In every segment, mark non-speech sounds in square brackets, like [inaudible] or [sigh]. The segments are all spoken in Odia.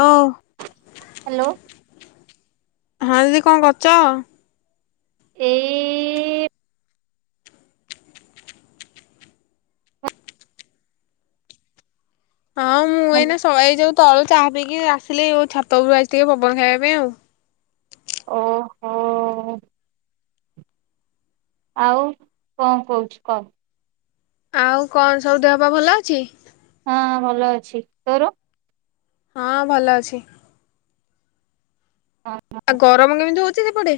ହଉ ହ୍ୟାଲୋ। ହଁ ଦିଦି କଣ କରୁଚ? ଏଇ ହଁ ମୁଁ ହ୍ୟାଲୋ ଏଇନା ଶ‌ଏ ଯୋଉ ତଳୁ ଚାହା ପିଇକି ଆସିଲି ଛାତ ଉପରକୁ ଆଇଚି ଟିକେ ପବନ ଖାଇବା ପାଇଁ ଆଉ। ଓହୋ। ଆଉ କଣ କହୁଚୁ କହ। ଆଉ କଣ ସବୁ ଦେହପା ଭଲ ଅଛି। ହଁ ଭଲ ଅଛି ତୋର? ହଁ ଭଲ ଅଛି। ଆଉ ଗରମ କେମିତି ହୋଉ ଚି ସେପଟେ?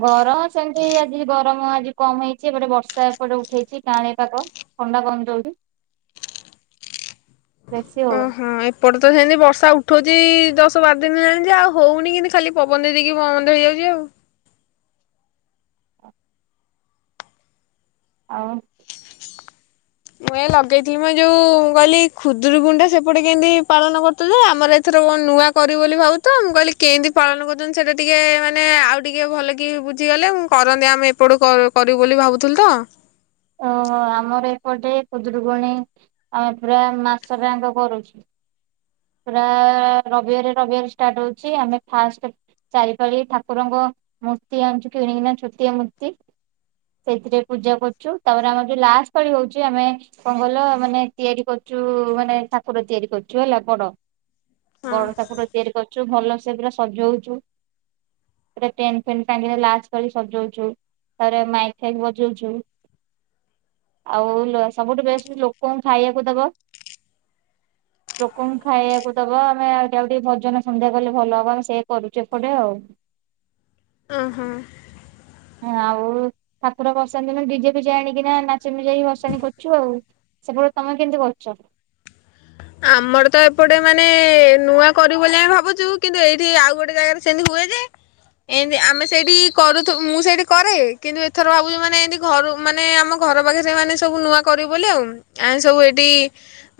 ଗରମ ସେମିତି ଆଜି ଗରମ ଆଜି କମ ହେଇଚି ଏପଟେ ବର୍ଷା ଏପଟେ ଉଠେଇଚି ପାଣି ପାଗ ଥଣ୍ଡା ପବନ ଦୋଉଚି। ବେଶୀ ହୋଉନି। ପଟ ତ ସେନ୍ତି ବର୍ଷା ଉଠୋଉଚି ଦଶ ବାର ଦିନି ହେଇଚି ଆଉ ହୋଉନି କିନ୍ତୁ ଖାଲି ପବନ ଦେଇ ଦେଇକି ବନ୍ଦ ହେଇଯାଉଚି ଆଉ। ଆଉ ମୁଁ ଏ ଲଗେଇଥିଲି ମ ଏ ଯୋଉ କହିଲି ଖୁଦୁରୀକୁଣିଟା ସେପଟେ କେନ୍ତି ପାଳନ କରୁଥୁଲ ଆମର ଏଥର କଣ ନୂଆ କରିବୁ ବୋଲି ଭାବୁ ତ ମୁଁ କହିଲି କେନ୍ତି ପାଳନ କରୁଚନ୍ତି ସେଟା ଟିକେ ମାନେ ଆଉ ଟିକେ ଭଲ କି ବୁଝିଗଲେ ମୁଁ କରନ୍ତି ଆମେ ଏପଟୁ କ କରିବୁ ବୋଲି ଭାବୁଥିଲୁ ତ। ଓହୋ ଆମର ଏପଟେ ଖୁଦୁରୁକୁୁଣୀ ଆମେ ପୁରା ମାସଟା ଆଙ୍କ କରୁଚୁ। ପୁରା ରବିବାରଜ ରବିବାରଜ ଷ୍ଟାଟ୍ ହୋଉଚି। ଆମେ ଫାଷ୍ଟେ ଚାରିପାଳି ଠାକୁରଙ୍କ ମୂର୍ତ୍ତି ଆଣିଚୁ କିଣିକିନା ଛୋଟିଆ ମୂର୍ତ୍ତି ସେଇଥିରେ ପୂଜା କରୁଚୁ। ତାପରେ ଆମର ବି ଲାଷ୍ଟ ପାଳି ହୈଉଚି ଆମେ କଣ କହିଲ ମାନେ ତିଆରି କରୁଚୁ ମାନେ ଠାକୁର ତିଆରି କରୁଚୁ ହେଲା। ବଡ଼। ହଁ ବଡ଼ ଠାକୁର ତିଆରି କରୁ ଚୁ। ଭଲ ସେ ପୁରା ସଜଉଚୁ ଓଟେ ଟେଣ୍ଡ ଫେଣ୍ଡ ଟାଙ୍ଗିନା ଲାଷ୍ଟ ପାଳି ସଜଉଚୁ ତା ପରେ ମାଇକ୍ ଫାଇକ୍ ବଜଉଚୁ ଆଉ ଲ ସବୁଠୁ ବେଷ୍ଟ ଲୋକଙ୍କୁ ଖାଇବାକୁ ଦବ। ଲୋ କଣ ଖାଇବାକୁ ଦବା ଆମେ ଆଉ ଆଉ ଟିକେ ଭଜନ ସନ୍ଧ୍ୟା କଲେ ଭଲ ହବ ଆମେ ସେୟା କରୁଚୁ ଏପଟେ ଆଉ। ଅଁ ହଁ। ହଁ ଆଉ ଠାକୁର ଭଷାଣି ଦିନ ଡିଜେ ଫିଜେ ଆଣିକିନା ନାଚି ନୁଚାକି ଭଷାଣି କରୁଚୁ ଆଉ। ସେପ ତମେ କେନ୍ତି କରୁଚ? ଆମର ତ ଏପଟେ ମାନେ ନୂଆ କରିବୁ ବୋଲି ଆମେ ଭାବୁଚୁ କିନ୍ତୁ ଏଇଠି ଆଉ ଗୋଟେ ଜାଗାରେ ସେନ୍ତି ହୁଏ ଯେ ଏନ୍ତି ଆମେ ସେଇଠି କରୁୁଥୁ ମୁଁ ସେଇଠି କରେ କିନ୍ତୁ ଏଥର ଭାବୁଚୁ ମାନେ ଏନ୍ତି ଘରୁ ମାନେ ଆମ ଘର ମାନେ ଆମ ଘର ପାଖରେ ମାନେ ସବୁ ନୂଆ କରିବୁ ବୋଲି ଆଉ। ଆମେ ସବୁ ଏଇଠି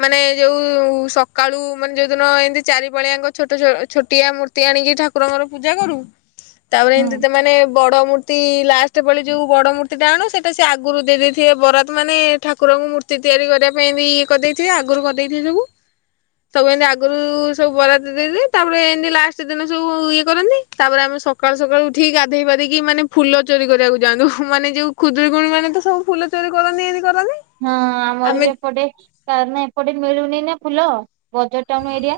ମାନେ ଯୋଉ ସକାଳୁ ମାନେ ଯୋଉ ଦିନ ଏନ୍ତି ଚାରି ପଳିଆଙ୍କ ଛୋଟ ଛୋ ଛୋଟିଆ ମୂର୍ତ୍ତି ଆଣିକି ଠାକୁରଙ୍କର ପୂଜା କରୁ। ତାପରେ ହୁଁ। ଏନ୍ତି ତ ମାନେ ବଡ଼ ମୂର୍ତ୍ତି ଲାଷ୍ଟେ ପାଳି ଯୋଉ ବଡ଼ ମୂର୍ତ୍ତିଟା ଆଣୁ ସେଟା ସିଏ ଆଗୁରୁ ଦେଇେ ଦେଇଥିବେ ବରାତ ମାନେ ଠାକୁରଙ୍କୁ ମୂର୍ତ୍ତି ତିଆରି କରିବା ପାଇଁ ବି ଇଏ କରିଦେଇଥିବେ ଆଗରୁ କରି ଦେଇଥିବେ ସଗୁ ସବୁ ଏନ୍ତି ଆଗରୁ ସବୁ ବରାତ ଦେଇ ଦେଇ ତାପରେ ଏନ୍ତି ଲାଷ୍ଟ ଦିନ ସବୁ ଇଏ କରନ୍ତି ତାପରେ ଆମେ ସକାଳୁ ସକାଳୁ ଉଠିକି ଗାଧେଇ ପାଧେଇକି ମାନେ ଫୁଲ ଚୋରି କରିବାକୁ ଯାଆନ୍ତୁ ମାନେ ଯୋଉ ଖୁଦୁରୁକୁଣି ମାନେ ତ ସବୁ ଫୁଲ ଚୋରି କରନ୍ତି ଇଏ ଦି ହଁ ଆମର ବି ଏପଟେ କାରଣ ଏପଟେ ମିଳୁନି ନାଁ ଫୁଲ ବଜାର ଟାଉନ ଏରିଆ।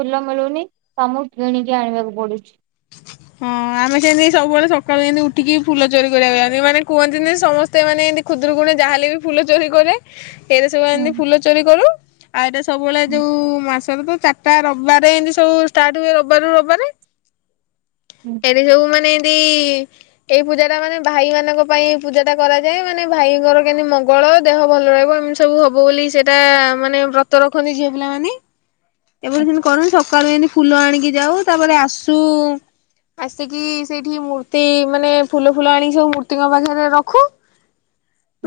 ଫୁଲ ମିଳୁନି ତ ଆମୁକୁ କିଣିକି ଆଣିବାକୁ ପଡୁଚି। ହଁ ଆମେ ସେନ୍ତି ସବୁ ବେଳେ ସକାଳୁ ଏନ୍ତି ଉଠିକି ଫୁଲ ଚୋରି କରିବାକୁ ଯାନ୍ତି ମାନେ କୁହନ୍ତିନ ସମସ୍ତେ ମାନେ ଏନ୍ତି ଖୁଦୁରୁକୁଣି ଯାହା ହେଲେ ବି ଫୁଲ ଚୋରି କରେ। ଏଇରା ସବୁ ହୁଁ ଏନ୍ତି ଫୁଲ ଚୋରି କରୁ। ଆ ଏରା ସ ସବୁ ବେଳେ ହୁଁ ଯୋଉ ମାସ୍ ତେବେ ତ ଚାରିଟା ରବିବାରେ ଏନ୍ତି ସବୁ ଷ୍ଟାର୍ଟ ହୁଏ ରବିବାରେ କୁ ରବିବାରେ। ହୁଁ ଏବେ ସବୁ ମାନେ ଏଇ ଏଇ ପୂଜାଟା ମାନେ ଭାଇମାନଙ୍କ ପାଇଁ ପୂଜାଟା କରାଯାଏ ମାନେ ଭାଇଙ୍କର କେମତି ମଙ୍ଗଳ ଦେହ ଭଲ ରହିବ ଏମିତି ସବୁ ହବ ବୋଲି ସେଟା ମାନେ ବ୍ରତ ରଖନ୍ତି ଝିଅ ପିଲାମାନେ। ଏମାନେ ଆଚ୍ଛା ସେନ୍ତି କରନ୍ତି ସକାଳୁ ଏନି ଫୁଲ ଆଣିକି ଯାଉ ତାପରେ ଆସ୍ ଟୁ ଆସିକି ସେଇଠି ମୂର୍ତ୍ତି ମାନେ ଫୁଲ ଫୁଲ ଆଣିକି ସବୁ ମୂର୍ତ୍ତିଙ୍କ ପାଖରେ ରଖୁ।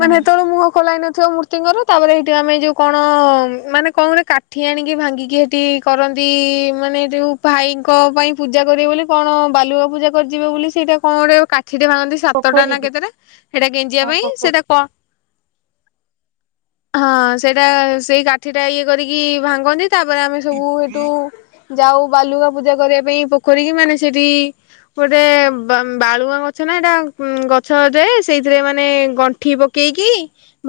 ମାନେ ହେତୋଳ ମୁହଁ ଖୋଲା ହେଇନ ଥିବ ମୂର୍ତ୍ତିଙ୍କର ତାପରେ ହେଇଠି ଆମେ ଏଇ ଯୋଉ କଣ ମାନେ କଣ ଗୋଟେ କାଠି ଆଣିକି ଭାଙ୍ଗିକି ହେଟି କରନ୍ତି ମାନେ ଯୋଉ ଭାଇଙ୍କ ପାଇଁ ପୂଜା କରିବେ ବୋଲି କଣ ବାଲୁକା ପୂଜା କରିିଯିବେ ବୋଲି ସେଇଟା କଣ ଗୋଟେ କା ଖିଟି ମାଗନ୍ତି ସାତଟା ପୋଖରୀ ନା କି କେତେଟା ହେଟା ଗେଞ୍ଜିବା ହଁ ପାଇଁ ପୋଖରୀ ସେଟା କ ହଁ ସେଇଟା ସେଇ କାଠିଟା ଇଏ କରିକି ଭାଙ୍ଗନ୍ତି। ତାପରେ ଆମେ ସବୁ ହେଟୁ ଯାଉ ବାଲୁକା ପୂଜା କରିବା ପାଇଁ ପୋଖରୀ କି ମାନେ ସେଠି ଗୋଟେ ବା ବାଳୁଙ୍ଗା ଗଛ ନାଁ ହେଟା କୁଁ ଗଛଟେ ସେଇଥିରେ ମାନେ ଗଣ୍ଠି ପକେଇକି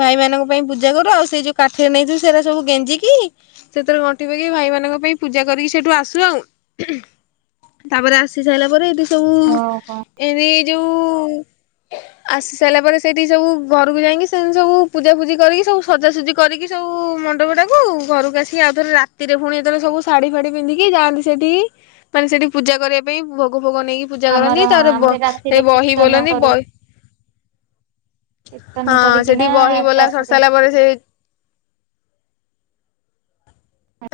ଭାଇମାନଙ୍କ ପାଇଁ ପୂଜା କରୁ ଆଉ ସେଇ ଯୋଉ କାଠିଏ ନେଇଥିବୁ ସେରା ସବୁ ଗେଞ୍ଜିକି ସେଥିରେ ଗଣ୍ଠି ପକେଇ ଭାଇମାନଙ୍କ ପାଇଁ ପୂଜା କରିକି ସେଇଠୁ ଆସୁ ଆଉ। ତାପରେ ଆସି ସାଇଲା ପରେ ଏଠି ଓହୋ। ଉ ଉ ଆସି ସାରିଲା ପରେ ସେଇଠିକି ସବୁ ଘରକୁ ଯାଇକି ସେଠି ସବୁ ପୂଜା ଫୂଜି କରିକି ସବୁ ସଜାସଜି କରିକି ସବୁ ମଣ୍ଡପ ଟାକୁ ଘରକୁ ଆସିକି ଆଉ ଥର ରାତିରେ ପୁଣି ଯେତେବେଳେ ସବୁ ଶାଢୀ ଫାଢୀ ପିନ୍ଧିକି ଯାଆନ୍ତି ସେଠି ପୁଣି ସେଠି ପୂଜା କରିବା ପାଇଁ ଭୋଗ। ଭୋଗ ନେଇକି ପୂଜା କରନ୍ତି ଆମର ତାପରେ ବ ଆମେ ସେ ରାତିରେ ବହି କୀର୍ତ୍ତନ ବୋଲନ୍ତି କରୁ ବହି କୀର୍ତ୍ତନ ହଁ ସେଠି କରିକିନା ବହି ବୋଲା ସରି ତାପରେ ସାରିଲା ପରେ ସେ।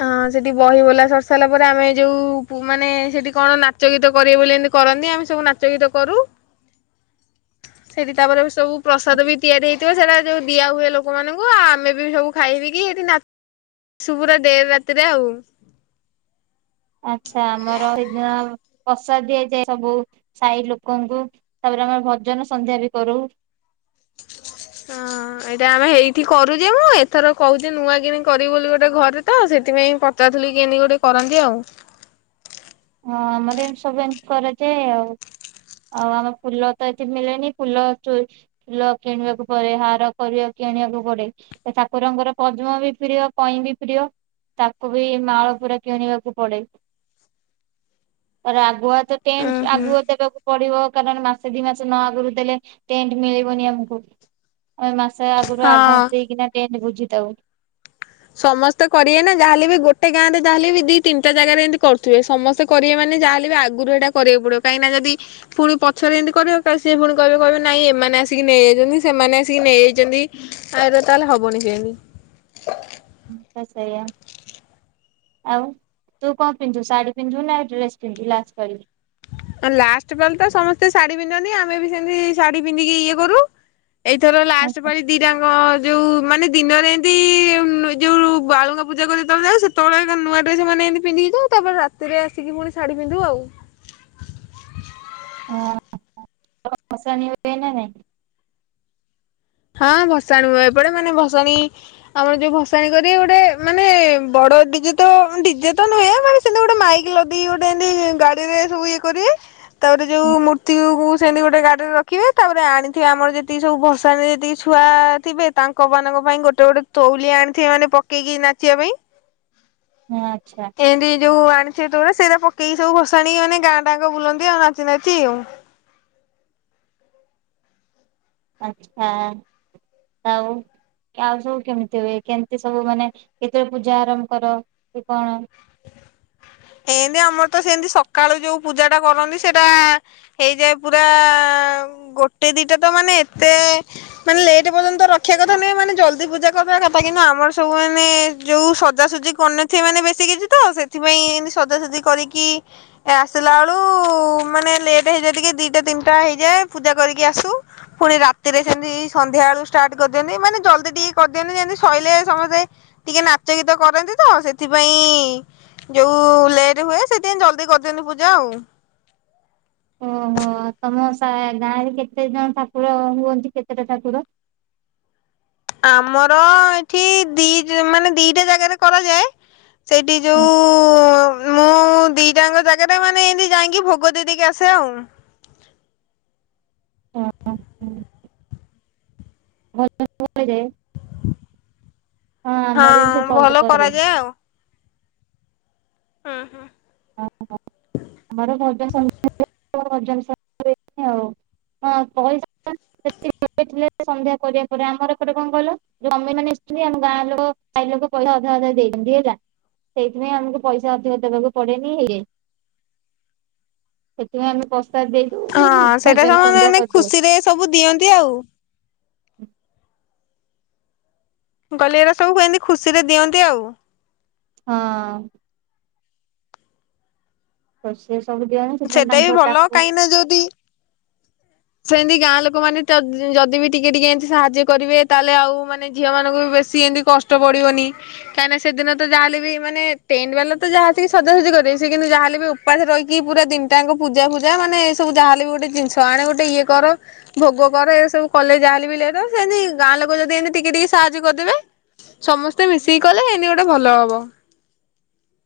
ହଁ ସେଠି ବହି ବୋଲା ସରି ସାରିଲା ପରେ ଆମେ ଯୋଉ ପୁ ମାନେ ସେଠି କଣ ନାଚ ଗୀତ କରିବେ ବୋଲି ଏମିତି କରନ୍ତି ଆମେ ସବୁ ନାଚ ଗୀତ କରୁ ସେଠି ତାପରେ ଉସ ସବୁ ପ୍ରସାଦ ବି ଆଚ୍ଛା ତିଆରି ହେଇଥିବ ସେଡା ଯୋଉ ଦିଆ ହୁଏ ଲୋକ ମାନଙ୍କୁ ଆଉ ଆମେ ବି ସବୁ ଖାଇ ପିଇକି ଏଠି ନାଚୁ ପୁରା। ଡେରି ରାତିରେ ଆଉ। ଆଚ୍ଛା ଆମର ଏଦିନ ଆଉ ପ୍ରସାଦ ଦିଆଯାଏ ସବୁ ସାହି ଲୋକଙ୍କୁ ତାପରେ ଆମର ଭଜନ ସନ୍ଧ୍ୟା ବି କରୁ। ହଁ ଏଇଟା ଆମେ ଏଇଠି କରୁଯେ ମୁଁ ଏଥର କହୁଛି ନୂଆ କି କରିବି ବୋଲି ଗୋଟେ ଘରେତ ସେଥିପାଇଁ ପଚାରୁଥିଲି କେନ୍ତି ଗୋଟେ କରନ୍ତି ଆଉ। ହଁ ଆମର ଏମ ସବୁ ଏମତି କରାଯାଏ ଆଉ ଆଉ ଆମ ଫୁଲ ତ ଏତେ ମିଳେନି ଫୁଲ ଚୋ ଫୁଲ କିଣିବାକୁ ପଡେ ହାର କରିବା କିଣିବାକୁ ପଡେ ଠାକୁରଙ୍କର ପଦ୍ମ ବି ପ୍ରିୟ କଇଁ ବି ପ୍ରିୟ ତାକୁ ବି ମାଳ ପୁରା କିଣିବାକୁ ପଡେ। ଆଗୁଆ। ତ ଉଁ ଟେଣ୍ଟ ହୁଁ। ଆଗୁଆ ଦେବାକୁ। ପଡିବ କାରଣ ମାସେ ଦି ମାସେ ନ ଆଗରୁ ଦେଲେ ଟେଣ୍ଟ ମିଳିବନି ଆମକୁ ଆ ମାଶ୍ ସେ ଆଗୁରୁ ହଁ। ଆଡଭାନ୍ସ ଦେଇକିନା ଟେଣ୍ଟ ବୁଝିଥାଉ। ସମସ୍ତେ କରିବେ ନା ଯାହେଲେ ବି ଗୋଟେ ଗାଁ ରେ ଯାହାଲେ ବି ଦି ତିନିଟା ଜାଗାରେ ଏନ୍ତି କରୁଥିବେ। ସମସ୍ତେ କରିବେ ମାନେ ଯାହେଲେ ବି ଆଗରୁ ଏଇଟା କରିବାକୁ ପଡିବ କାହିଁକିନା ଯଦି ପୁଣି ପଛରେ ଏନ୍ତି କରିବ ତା ସିଏ ପୁଣି କହିବେ କହିବେ ନାଇଁ ଏମାନେ ଆସିକି ନେଇଯାଇଛନ୍ତି ସେମାନେ ଆସିକି ନେଇଯାଇଚନ୍ତି ଆରେ ତାହେଲେ ହବନି ସେମତି। ତ ସେଇଆ ଆଉ ତୁ କଣ ପିନ୍ଧୁ ଶାଢୀ ପିନ୍ଧୁ ନା ଡ୍ରେସ ପିନ୍ଧୁ ଲଷ୍ଟ ପାଳି। ଏ ଲାଷ୍ଟ ପାଳି ବତ ସମସ୍ତେ ଶାଢୀ ପିନ୍ଧନ୍ତି ଆମେ ବି ସେନ୍ତି ଶାଢୀ ପିନ୍ଧିକି ଇଏ କରୁ। ଏଇଥର ଲାଷ୍ଟ ହଁ, ପାଳି ଦିଟାଙ୍କ ଯୋଉ। ମାନେ ଦିନରେ ଏନ୍ତି ଯୋଉ ବାଳୁଙ୍ଗା ପୂଜା କରି ଯେତେବେଳେ ଯାଉ ସେତେବେଳେ ନୂଆ ଡ୍ରେସ ମାନେ ଏନ୍ତି ପିନ୍ଧିକି ଯାଉ ତାପରେ ରାତିରେ ଆସିକି ପୁଣି ଶାଢୀ ପନ୍ଧୁ ଆଉ। ହଁ ତମର ଭଶାଣି ହୁଏ ନା ନାଇଁ। ହଁ ଭଶାଣୀ ହୁଏ ଏପଟେ ମାନେ ଭସାଣି ଆମର ଯୋଉ ଭସାଣି କରୀବେ ଗୋଟେ ମାନେ ବଡ ଡିଜେ ତ ଡିଜେ ତ ନୁହେଁ ମାନେ ସେମିତି ଗୋଟେ ମାଇକ ଲଦିକି ଗୋଟେ ଏମତି ଗାଡିରେ ସବୁ ଇଏ କରି। ତାପରେ ଯୋଉ ମୂର୍ତ୍ତି ଗୁ କୁ ସେମିତି ଗୋଟେ ଗାଡି ର। ଖିବେ ତାପରେ ଆଣିଥିବେ ଆମର ଯେତିକି ସବୁ ଭସାଣି। ଯେତିକି ଛୁଆ ଥିବେ ତାଙ୍କ ମାନଙ୍କ ପାଇଁ ଗୋଟେ ଗୋଟେ ତଉଲିଆ ଆଣିଥିବେ ମାନେ ପକେଇକି ନାଚିବା ପାଇଁ। ଆଚ୍ଛା ଏନ୍ତି ଯୋଉ ଆଣ ସିଏତ ପୁରା ସେଇରା ପକେଇ ସବୁ ଭସାଣି ମାନେ ଗାଁ ଜାଙ୍କ ବୁଲନ୍ତି ଆଉ ନାଚି ନାଚି ଆଉ। ଆଛା ଆଉ ଆଉ ସବୁ କେମିତି ହୁଏ କେମିତି ସବୁ ମାନେ କେତେବେଳେ ପୂଜା ଆରମ୍ଭ କର କି କଣ। ଏନ୍ତି ଆମର ତ ସେନ୍ତି ସକାଳୁ ଯୋଉ ପୂଜା ଟା କରନ୍ତି ସେଟା ଆଁ ହେଇଯାଏ। ପୁରା ଗୋଟେ ଦିଟା ତ ମାନେ ଏତେ ମାନେ ଲେଟ ପର୍ଯ୍ୟନ୍ତ ରଖିବା କଥା ନୁହେଁ ମାନେ ଜଲ୍ଦି ପୂଜା କରିଦବା କଥା କିନ୍ତୁ ଆମର ସବୁ ମାନେ ଯୋଉ ସଜାସଜି କରି ନଥିବେ ମାନେ ବେଶୀ କିଛି ତ ସେଥିପାଇଁ ଏ ନ୍ତି। ସଜାସଜି କରିକି ଆସିଲା ଆଳୁ ମାନେ ଲେଟ୍ ହେଇଯାଏ ଟିକେ ଦିଟା ତିନ୍ ଟା ହେଇଯାଏ ପୂଜା କରିକି ଆସୁ ପୁଣି ରାତିରେ ସେମତି ସନ୍ଧ୍ୟା ବେଳକୁ ଷ୍ଟାର୍ଟ କରିଦିଅନ୍ତି। ଜଲ୍ଦି ଟିକେ କରିଦିଅନ୍ତି ଯେମିତି ଶଇିଲେ ସମସ୍ତେ ଟିକେ ନାଚ ଗୀତ କରନ୍ତି ତ ସେଥିପାଇଁ ଯୋଉ। ଲେଟ ହୁଏ ସେଥିାପାଇଁ ଜଲଦି କରିଦିଅନ୍ତୀ ପୂଜା ଆଉ। ଓହୋ ତମ ଓଷା ଗାଁ ରେ କେତେ ଜଣ ଠାକୁର ହୁଅନ୍ତି କେତେଟା ଠାକୁର। ଆମର ଏଇଠି ଦି ଜ ମାନେ ଦିଟା ଜାଗାରେ କରାଯାଏ। ସେଇଠି ହଁ ଯୋଉ। ମୁଁ ଦିଟାଙ୍କ ଜାଗା ଟା ମାନେ ଏମତି ଯାଇକି ଭୋଗ ଦେଇ ଦେଇକି ଆସେ ଆଉ। ଓ ହୋ ହଉ। [unintelligible] ଆମର ବି ସେ ହଁ ଚଳିତ ଭଲ କରେ। କରାଯାଏ ଆଉ। ହୁଁ ହୁଁ। ହଁ ହଁ ଆମରବଡ [unintelligible] ଆମର ଭଜନସନ୍ଧ୍ୟା ବି ହୁଏ ଆଉ ପଇସା ପରେ ଆମର ଏପଟେ କଣ କହିଲ ଜମି ମାନ ଆସିଛନ୍ତି ଆମ ଗାଁ ଲୋକ ସାଇ ଲୋକ ପଇସା ଅଧା ଅଧା ଦେଇଛନ୍ତି ହେଲା ସେଇଥିପାଇଁ ଆମକୁ ପଇସା ଅଧିକ [unintelligible] ଦେବାକୁ ପଡେନି ହ ସେଥିପାଇଁ ଆମେ ହଁ ସେଇଟା ଭଜନ ସନ୍ଧ୍ୟା ସେମାନେ କରିଦଉ। ଖୁସିରେ ସବୁ ଦିଅନ୍ତି ଆଉ। ହୁଁ। ଗଲେ ଏରା ସବୁ ଏମିତି ଖୁସିରେ ଦିଅନ୍ତି ଆଉ। ହଁ। [unintelligible] ସେଥିପାଇଁ ସେଟା ବି ତାଙ୍କ ଭଲ ଡାକୁ କାହିଁ ନା ଯଦି ସେମିତି ଗାଁ ଲୋକ ମାନେ ତଦ୍ ଯଦି ବି ଟିକେ ଟିକେ ଏମିତି ସାହାଯ୍ୟ କରିବେ ତାହେଲେ ଆଉ ମାନେ ଝିଅ ମାନଙ୍କୁ ବି ବେଶି ଏମିତି କଷ୍ଟ ପଡିବନି କାହିଁକି ନା ସେଦିନ ତ ଯାହାେଲେ ବି ମାନେ ଟେଣ୍ଟ ବାଲା ତ ଯାହା ଆସିଅଛି ସଜାସଜି କରିବେ ସେ କିନ୍ତୁ ଯାହାଲେ ବି ଉପାସରେ ରହିିକି ପୁରା ଦିନଟାଯାଙ୍କ ପୂଜା ଫୂଜା ମାନେ ଏ ସବୁ ଯାହାେଲେ ବି ଗୋଟେ ଜିନିଷ ଆଣେ ଟେ ଇଏ କର ଭୋଗ କର ଏ ସବୁ କଲେ ଯାହେଲେ ବି ଲେଟ୍ ହବ ସେମତି ଗାଁ ଲୋକ ଯଦି ଏମିତି ଟିକେ ଟିକେ ସାହାଯ୍ୟ କରିଦେବେ ସମସ୍ତେ ମିଶିକି କଲେ ଏମତି ଗୋଟେ ଭଲ ହବ।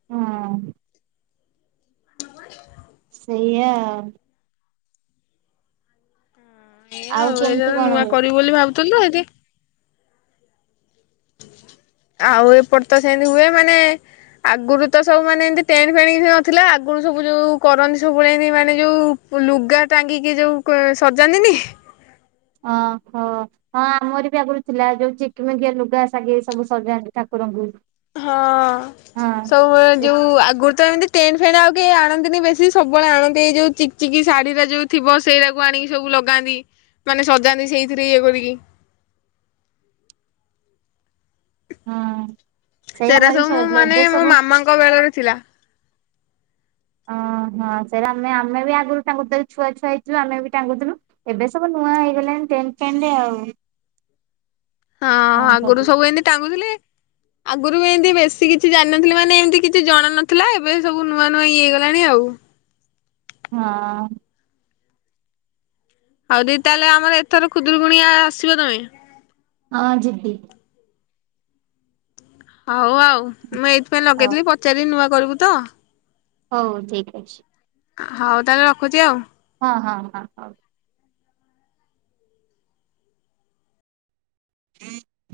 ହଁ। [inaudible] ସେଇୟା ଆଉ। ଏଇଆ ଆଉ ଏଇଠାରେ କେମିତି ଗୋଟେ କଣ ନୂଆ ହୁଏ? କରିବୁ ବୋଲି [unintelligible] ଆଉ ଏପଟେ ତ ସେମତି ହୁଏ ମାନେ ଆଗୁରୁ ତ ସବୁ ମାନେ ଏମତି ଟେଣ୍ଟ ଫେଣ୍ଟ କିଛି ନଥିଲା ଆଗରୁ ସବୁ ଯୋଉ କରନ୍ତି ସବୁବେଳେ ଏ ନେଇ ମାନେ ଯୋଉ ଲୁଗା ଟାଙ୍ଗିକି ଯୋଉ କ ସଜାନ୍ତିନି ଅଁ ହୋ ହଁ ଆମର ବି ଆଗରୁ ଥିଲା ଯୋଉ ଚିକମିକିଆ ଲୁଗା ସାଗେ ସବୁ ସଜାନ୍ତି ଠାକୁରଙ୍କୁ। ହଁ ହଁ। ସବୁବେଳେ ଏ ଯୋଉ ଆଗରୁ ତ ଏମତି ଟେଣ୍ଟ ଫେଣ୍ଟ ଆଉ କେ ଆଣନ୍ତିନି ବେଶୀ ସବୁବେଳେ ଆଣନ୍ତି ଏଇ ଯୋଉ ଚିକ ଚିକି ଶାଢୀର ଯୋଉ ଥିବ ସେଇଟାକୁୁ ଆଣିକି ସବୁ ଲଗାନ୍ତି ମାନେ ସଜାନ୍ତି ସେଇଥିରେ ଇଏ କରିକି। ହଁ। ସେଇ ସେରା ଆମର ବି ସବୁ ମୁଁ ସଜାଡିଥିଲେ ମାନେ ଏବେ ମୋ ସବୁ ମାମାଙ୍କ ବେଳରେ ଥିଲା। ଓ ହଁ ସେରା ଆମେ ଆମେ ବି ଆଗରୁ ଟାଙ୍ଗୁଥିଲୁ ଛୁଆ ଛୁଆ ହେଇଥିଲୁ ଆମେ ବି ଟାଙ୍ଗୁଥିଲୁ ଏବେ ସବୁ ନୂଆ ହେଇଗଲାଣି ଟେଣ୍ଟ ଫେଣ୍ଟ ଆଉ। ହଁ କଣ ଆଗରୁ କରିବା ସବୁ ଏମିତି ଟାଙ୍ଗୁଥିଲେ। ଆଗରୁ ବି ଏମତି ବେଶୀ କିଛି ଜାଣିନଥିଲି ମାନେ ଏମତି କିଛି ଜଣା ନଥିଲା ଏବେ ସବୁ ନୂଆ ନୂଆ ଇଏ ହେଇଗଲାଣି ଆଉ। ହଁ। ଆଉ ଦେଇ ତାହେଲେ ଆମର ଏଥର ଖୁଦୁୁରକୁୁଣି ଆ ଆ ଆସିବ ତମେ। ହଁ ଯିବି। ହଉ ଆଉ ମୁଁ ଏଇଥିପାଇଁ ହଉ ଲଗେଇଥିଲି ପଚାରି କରିବୁ ତ? ହଉ ଠିକ ଅଛି। ହଉ ତାହେଲେ ରଖୁଛି ଆଉ। ହଁ ହଁ ହଉ। [inaudible]